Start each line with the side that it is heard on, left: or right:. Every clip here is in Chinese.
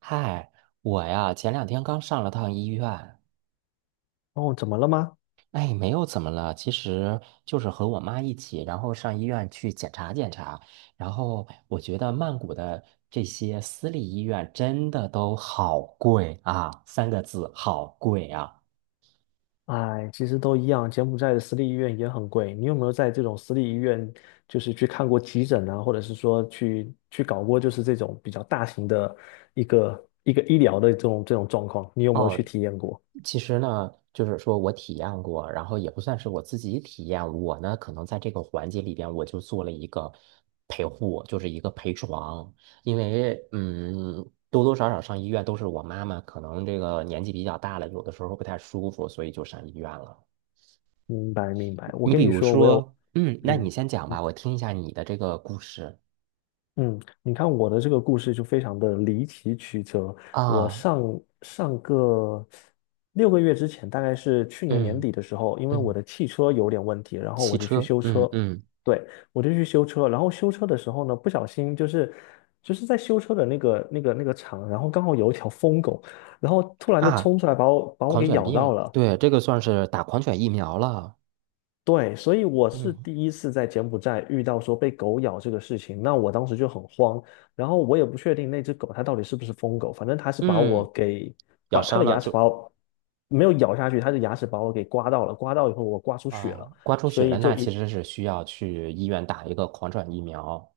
right: 嗨，我呀，前两天刚上了趟医院，
left: 哦，怎么了吗？
right: 哎，没有怎么了，其实就是和我妈一起，然后上医院去检查检查，然后我觉得曼谷的这些私立医院真的都好贵啊，三个字，好贵啊。
left: 哎，其实都一样，柬埔寨的私立医院也很贵。你有没有在这种私立医院，就是去看过急诊啊，或者是说去搞过，就是这种比较大型的一个医疗的这种状况？你有没有去
right: 哦，
left: 体验过？
right: 其实呢，就是说我体验过，然后也不算是我自己体验，我呢可能在这个环节里边，我就做了一个陪护，就是一个陪床，因为多多少少上医院都是我妈妈，可能这个年纪比较大了，有的时候不太舒服，所以就上医院了。
left: 明白，明白。我
right: 你
left: 跟
right: 比
left: 你
right: 如
left: 说，我有，
right: 说，那你
left: 嗯。
right: 先讲吧，我听一下你的这个故事
left: 嗯，你看我的这个故事就非常的离奇曲折。我
right: 啊，
left: 上上个6个月之前，大概是去年年
right: 嗯
left: 底的时候，因为我
right: 嗯，
left: 的汽车有点问题，然后
right: 骑
left: 我就去
right: 车，
left: 修
right: 嗯
left: 车。
right: 嗯
left: 对，我就去修车，然后修车的时候呢，不小心就是在修车的那个厂，然后刚好有一条疯狗，然后突然就
right: 啊，
left: 冲出来把我
right: 狂
left: 给
right: 犬
left: 咬到
right: 病，
left: 了。
right: 对，这个算是打狂犬疫苗了。
left: 对，所以我是
right: 嗯
left: 第一次在柬埔寨遇到说被狗咬这个事情，那我当时就很慌，然后我也不确定那只狗它到底是不是疯狗，反正它是把
right: 嗯，
left: 我给
right: 咬
left: 把它
right: 伤
left: 的
right: 了
left: 牙齿
right: 就
left: 把我没有咬下去，它的牙齿把我给刮到了，刮到以后我刮出血了，
right: 啊，刮出
left: 所
right: 血
left: 以
right: 了，那
left: 就
right: 其
left: 一
right: 实是需要去医院打一个狂犬疫苗。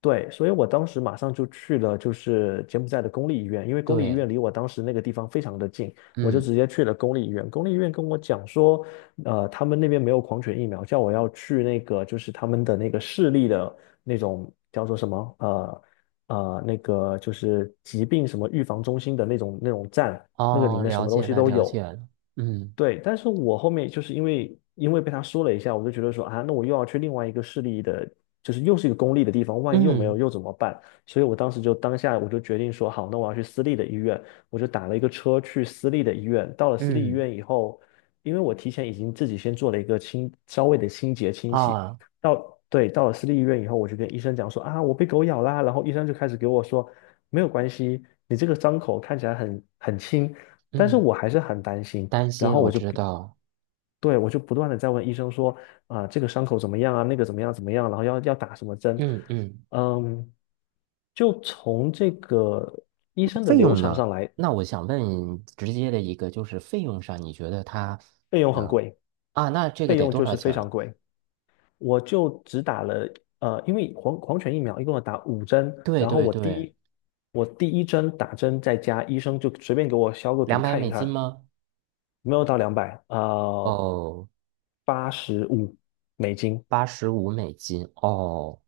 left: 对，所以我当时马上就去了，就是柬埔寨的公立医院，因为公立医
right: 对，
left: 院离我当时那个地方非常的近，我就
right: 嗯，
left: 直接去了公立医院。公立医院跟我讲说，他们那边没有狂犬疫苗，叫我要去那个就是他们的那个市立的那种叫做什么那个就是疾病什么预防中心的那种站，那个里
right: 哦，
left: 面什
right: 了
left: 么东
right: 解
left: 西
right: 了，
left: 都
right: 了
left: 有。
right: 解了，嗯
left: 对，但是我后面就是因为被他说了一下，我就觉得说啊，那我又要去另外一个市立的，就是又是一个公立的地方，万一又没有
right: 嗯
left: 又怎么办？所以我当时就当下我就决定说好，那我要去私立的医院，我就打了一个车去私立的医院。到了私立医
right: 嗯
left: 院以后，因为我提前已经自己先做了一个稍微的清洁清洗，
right: 啊，
left: 对，到了私立医院以后，我就跟医生讲说啊，我被狗咬啦，然后医生就开始给我说没有关系，你这个伤口看起来很轻，但是
right: 嗯，
left: 我还是很担心。
right: 担
left: 然
right: 心
left: 后
right: 我
left: 我就
right: 知
left: 不，
right: 道，
left: 对，我就不断的在问医生说，啊、这个伤口怎么样啊？那个怎么样怎么样？然后要打什么针？
right: 嗯嗯，
left: 嗯，就从这个医生的
right: 费
left: 流
right: 用
left: 程
right: 呢？
left: 上来，
right: 那我想问直接的一个，就是费用上，你觉得它，
left: 费用很
right: 嗯
left: 贵，
right: 啊，那这个
left: 费
right: 得
left: 用
right: 多
left: 就
right: 少
left: 是非
right: 钱
left: 常
right: 了？
left: 贵。我就只打了，因为犬疫苗一共要打五针，
right: 对
left: 然后
right: 对对，
left: 我第一针打针在家，医生就随便给我消个毒
right: 两百
left: 看
right: 美
left: 一
right: 金
left: 看，
right: 吗？
left: 没有到200，
right: 哦，
left: 八十五美金，
right: $85，哦，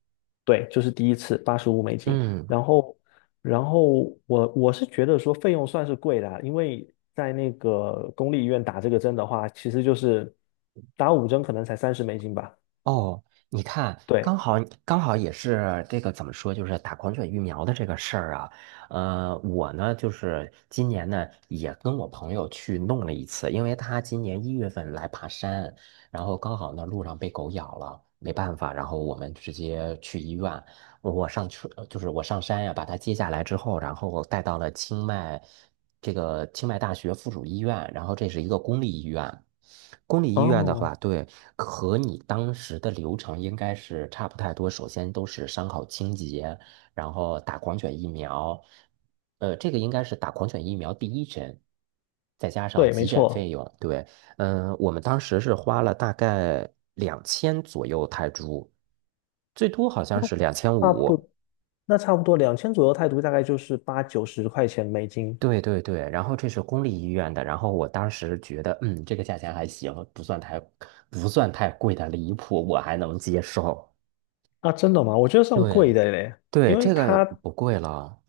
left: 对，就是第一次八十五美金，
right: 嗯。
left: 然后，然后我是觉得说费用算是贵的啊因为在那个公立医院打这个针的话，其实就是打五针可能才三十美金吧。
right: 哦，你看，刚
left: 对，
right: 好刚好也是这个怎么说，就是打狂犬疫苗的这个事儿啊。我呢，就是今年呢也跟我朋友去弄了一次，因为他今年1月份来爬山，然后刚好呢路上被狗咬了，没办法，然后我们直接去医院。我上车，就是我上山呀、把他接下来之后，然后带到了清迈这个清迈大学附属医院，然后这是一个公立医院。公立医院的
left: 哦，
right: 话，对，和你当时的流程应该是差不太多。首先都是伤口清洁，然后打狂犬疫苗，这个应该是打狂犬疫苗第一针，再加上
left: 对，没
right: 急诊
left: 错，
right: 费用，对。我们当时是花了大概两千左右泰铢，最多好像是两千
left: 差
right: 五。
left: 不，那差不多2,000左右泰铢，大概就是八九十块钱美金。
right: 对对对，然后这是公立医院的，然后我当时觉得，这个价钱还行，不算太贵的离谱，我还能接受。
left: 啊，真的吗？我觉得算贵
right: 对
left: 的嘞，因
right: 对，
left: 为
right: 这个
left: 它
right: 不贵了。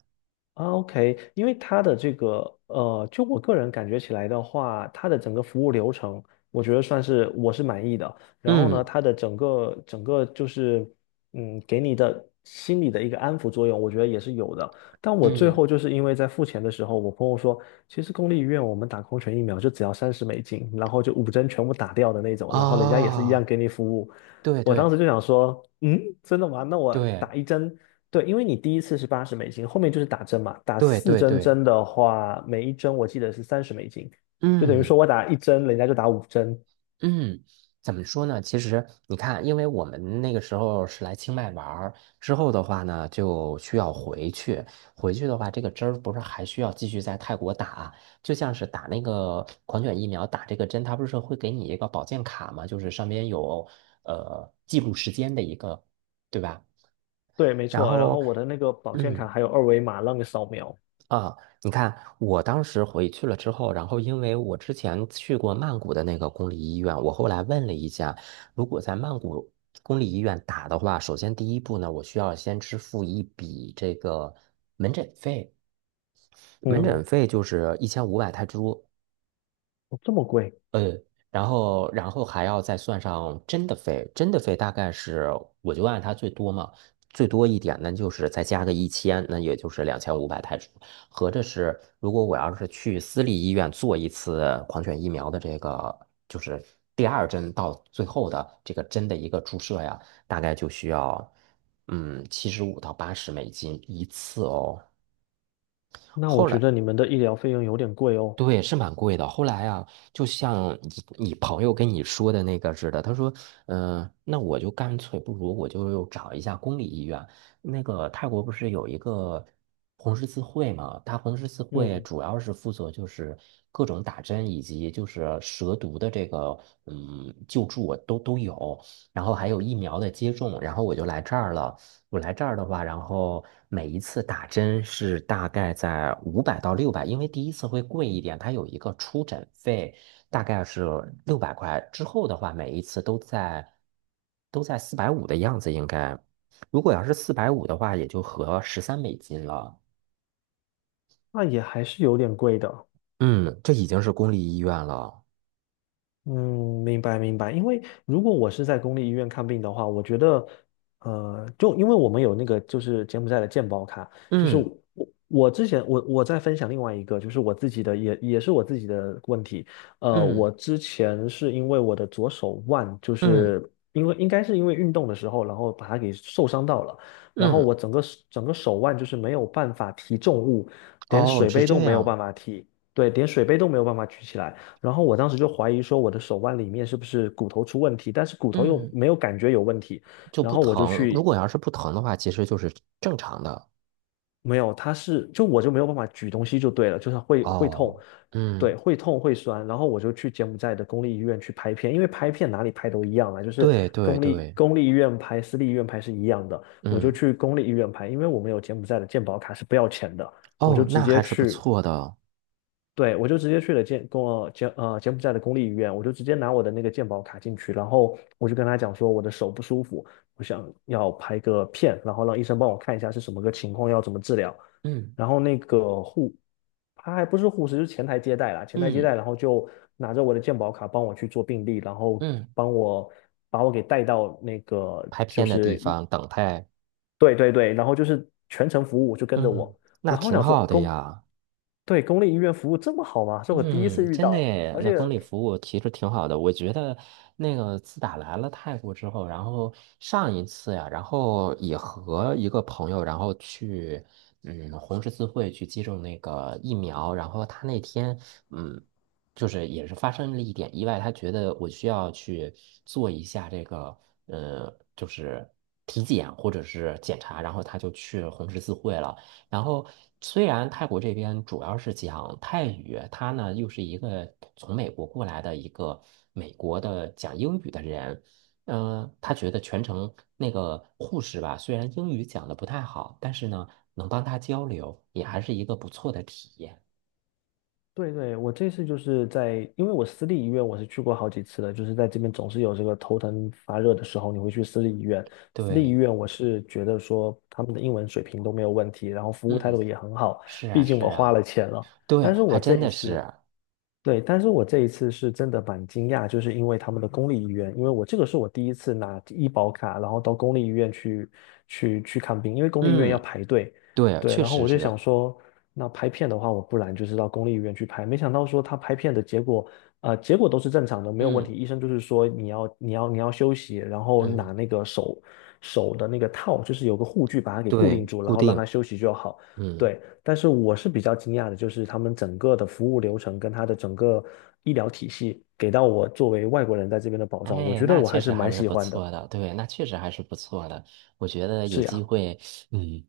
left: 啊，OK,因为它的这个就我个人感觉起来的话，它的整个服务流程，我觉得算是我是满意的。然后呢，
right: 嗯
left: 它的整个就是，给你的心理的一个安抚作用，我觉得也是有的。但我最
right: 嗯
left: 后就是因为在付钱的时候，我朋友说，其实公立医院我们打狂犬疫苗就只要三十美金，然后就五针全部打掉的那种，然后人家也是一样
right: 啊，
left: 给你服务。
right: 对
left: 我当
right: 对
left: 时就想说，真的吗？那我
right: 对
left: 打一针。对，因为你第一次是$80，后面就是打针嘛。打
right: 对
left: 四
right: 对
left: 针
right: 对，
left: 针的话，每一针我记得是三十美金，就等于
right: 嗯。
left: 说我打一针，人家就打五针。
right: 嗯，怎么说呢？其实你看，因为我们那个时候是来清迈玩儿，之后的话呢，就需要回去。回去的话，这个针儿不是还需要继续在泰国打，就像是打那个狂犬疫苗，打这个针，它不是会给你一个保健卡嘛，就是上面有记录时间的一个，对吧？
left: 对，没
right: 然
left: 错。然后
right: 后，
left: 我的那个保健卡
right: 嗯。
left: 还有二维码让你扫描。
right: 啊，你看，我当时回去了之后，然后因为我之前去过曼谷的那个公立医院，我后来问了一下，如果在曼谷公立医院打的话，首先第一步呢，我需要先支付一笔这个门诊费，门
left: 嗯，
right: 诊费就是1500泰铢，
left: 哦这么贵？
right: 呃，然后还要再算上真的费大概是我就按它最多嘛，最多一点呢就是再加个一千，那也就是2500泰铢，合着是如果我要是去私立医院做一次狂犬疫苗的这个就是第二针到最后的这个针的一个注射呀，大概就需要75到80美金一次哦。
left: 那我
right: 后
left: 觉
right: 来。
left: 得你们的医疗费用有点贵哦。
right: 对，是蛮贵的。后来啊，就像你你朋友跟你说的那个似的，他说，那我就干脆不如我就找一下公立医院。那个泰国不是有一个红十字会嘛？它红十字会
left: 嗯，
right: 主要是负责就是各种打针以及就是蛇毒的这个救助都有，然后还有疫苗的接种。然后我就来这儿了。我来这儿的话，然后每一次打针是大概在500到600，因为第一次会贵一点，它有一个出诊费，大概是600块。之后的话，每一次都在四百五的样子，应该。如果要是四百五的话，也就合$13了。
left: 那也还是有点贵的。
right: 嗯，这已经是公立医院了。
left: 嗯，明白明白。因为如果我是在公立医院看病的话，我觉得，就因为我们有那个就是柬埔寨的健保卡，就是
right: 嗯
left: 我之前我在分享另外一个，就是我自己的也是我自己的问题。
right: 嗯
left: 我之前是因为我的左手腕，就
right: 嗯
left: 是因为应该是因为运动的时候，然后把它给受伤到了，然后我
right: 嗯，
left: 整个手腕就是没有办法提重物，连
right: 哦，
left: 水
right: 是
left: 杯都
right: 这
left: 没有办
right: 样。
left: 法提，对，连水杯都没有办法举起来。然后我当时就怀疑说我的手腕里面是不是骨头出问题，但是骨头又
right: 嗯，
left: 没有感觉有问题，
right: 就
left: 然
right: 不
left: 后我就
right: 疼。如
left: 去，
right: 果要是不疼的话，其实就是正常的。
left: 没有，它是，就我就没有办法举东西就对了，就是会痛，
right: 哦。嗯。
left: 对，会痛会酸，然后我就去柬埔寨的公立医院去拍片，因为拍片哪里拍都一样啊，就是
right: 对对
left: 公立
right: 对，
left: 公立医院拍、私立医院拍是一样的，我就
right: 嗯，
left: 去公立医院拍，因为我们有柬埔寨的健保卡是不要钱的，我就
right: 哦，
left: 直
right: 那
left: 接
right: 还是不
left: 去
right: 错的，
left: 对，我就直接去了柬埔寨的公立医院，我就直接拿我的那个健保卡进去，然后我就跟他讲说我的手不舒服，我想要拍个片，然后让医生帮我看一下是什么个情况，要怎么治疗。
right: 嗯
left: 然后那个护，他还不是护士，就是前台接待，
right: 嗯
left: 然后就拿着我的健保卡帮我去做病历，然后
right: 嗯，
left: 帮我把我给带到那个
right: 拍
left: 就
right: 片的地
left: 是
right: 方等待，
left: 对对对，然后就是全程服务就跟着
right: 嗯，
left: 我，
right: 那
left: 然后我
right: 挺
left: 想说
right: 好的
left: 公，
right: 呀。
left: 对，公立医院服务这么好吗？是我第一次
right: 嗯，
left: 遇
right: 真的
left: 到，
right: 耶，
left: 而
right: 那
left: 且
right: 公立服务其实挺好的。我觉得那个自打来了泰国之后，然后上一次呀，然后也和一个朋友，然后去红十字会去接种那个疫苗，然后他那天嗯就是也是发生了一点意外，他觉得我需要去做一下这个就是体检或者是检查，然后他就去红十字会了。然后，虽然泰国这边主要是讲泰语，他呢又是一个从美国过来的一个美国的讲英语的人，他觉得全程那个护士吧，虽然英语讲的不太好，但是呢能帮他交流，也还是一个不错的体验。
left: 对对，我这次就是在，因为我私立医院我是去过好几次的，就是在这边总是有这个头疼发热的时候，你会去私立医院。私立医
right: 对，
left: 院我是觉得说他们的英文水平都没有问题，然后服务态度
right: 嗯，
left: 也很好，
right: 是啊，
left: 毕竟
right: 是
left: 我花
right: 啊，
left: 了钱了。
right: 对，
left: 但是
right: 还
left: 我这
right: 真
left: 一
right: 的
left: 次，
right: 是，
left: 对，但是我这一次是真的蛮惊讶，就是因为他们的公立医院，因为我这个是我第一次拿医保卡，然后到公立医院去看病，因为公立医院要
right: 嗯，
left: 排队。
right: 对，
left: 对，
right: 确
left: 然后
right: 实
left: 我就想
right: 是，
left: 说，那拍片的话，我不然就是到公立医院去拍。没想到说他拍片的结果，结果都是正常的，没有问题。
right: 嗯
left: 医生就是说你要休息，然后
right: 嗯，
left: 拿那个手的那个套，就是有个护具把它给固定
right: 对，
left: 住，然
right: 固
left: 后让它
right: 定，
left: 休息就好。
right: 嗯。
left: 对，但是我是比较惊讶的，就是他们整个的服务流程跟他的整个医疗体系给到我作为外国人在这边的保障，我
right: 哎，
left: 觉得
right: 那
left: 我
right: 确
left: 还是
right: 实还
left: 蛮
right: 是
left: 喜
right: 不
left: 欢的。
right: 错的，对，那确实还是不错的。我觉得有
left: 是呀，
right: 机会，嗯，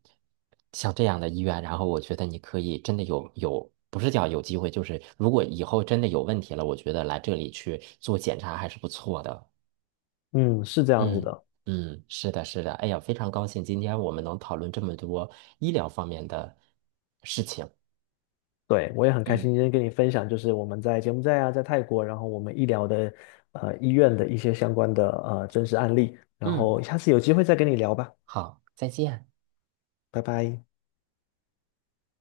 right: 像这样的医院，然后我觉得你可以真的有，不是叫有机会，就是如果以后真的有问题了，我觉得来这里去做检查还是不错的。
left: 嗯，是这样子
right: 嗯
left: 的。
right: 嗯，是的，是的。哎呀，非常高兴今天我们能讨论这么多医疗方面的事情。
left: 对，我也很开
right: 嗯
left: 心今天跟你分享，就是我们在柬埔寨啊，在泰国，然后我们医疗的医院的一些相关的真实案例，然
right: 嗯，
left: 后下次有机会再跟你聊吧，
right: 好，再见。
left: 拜拜。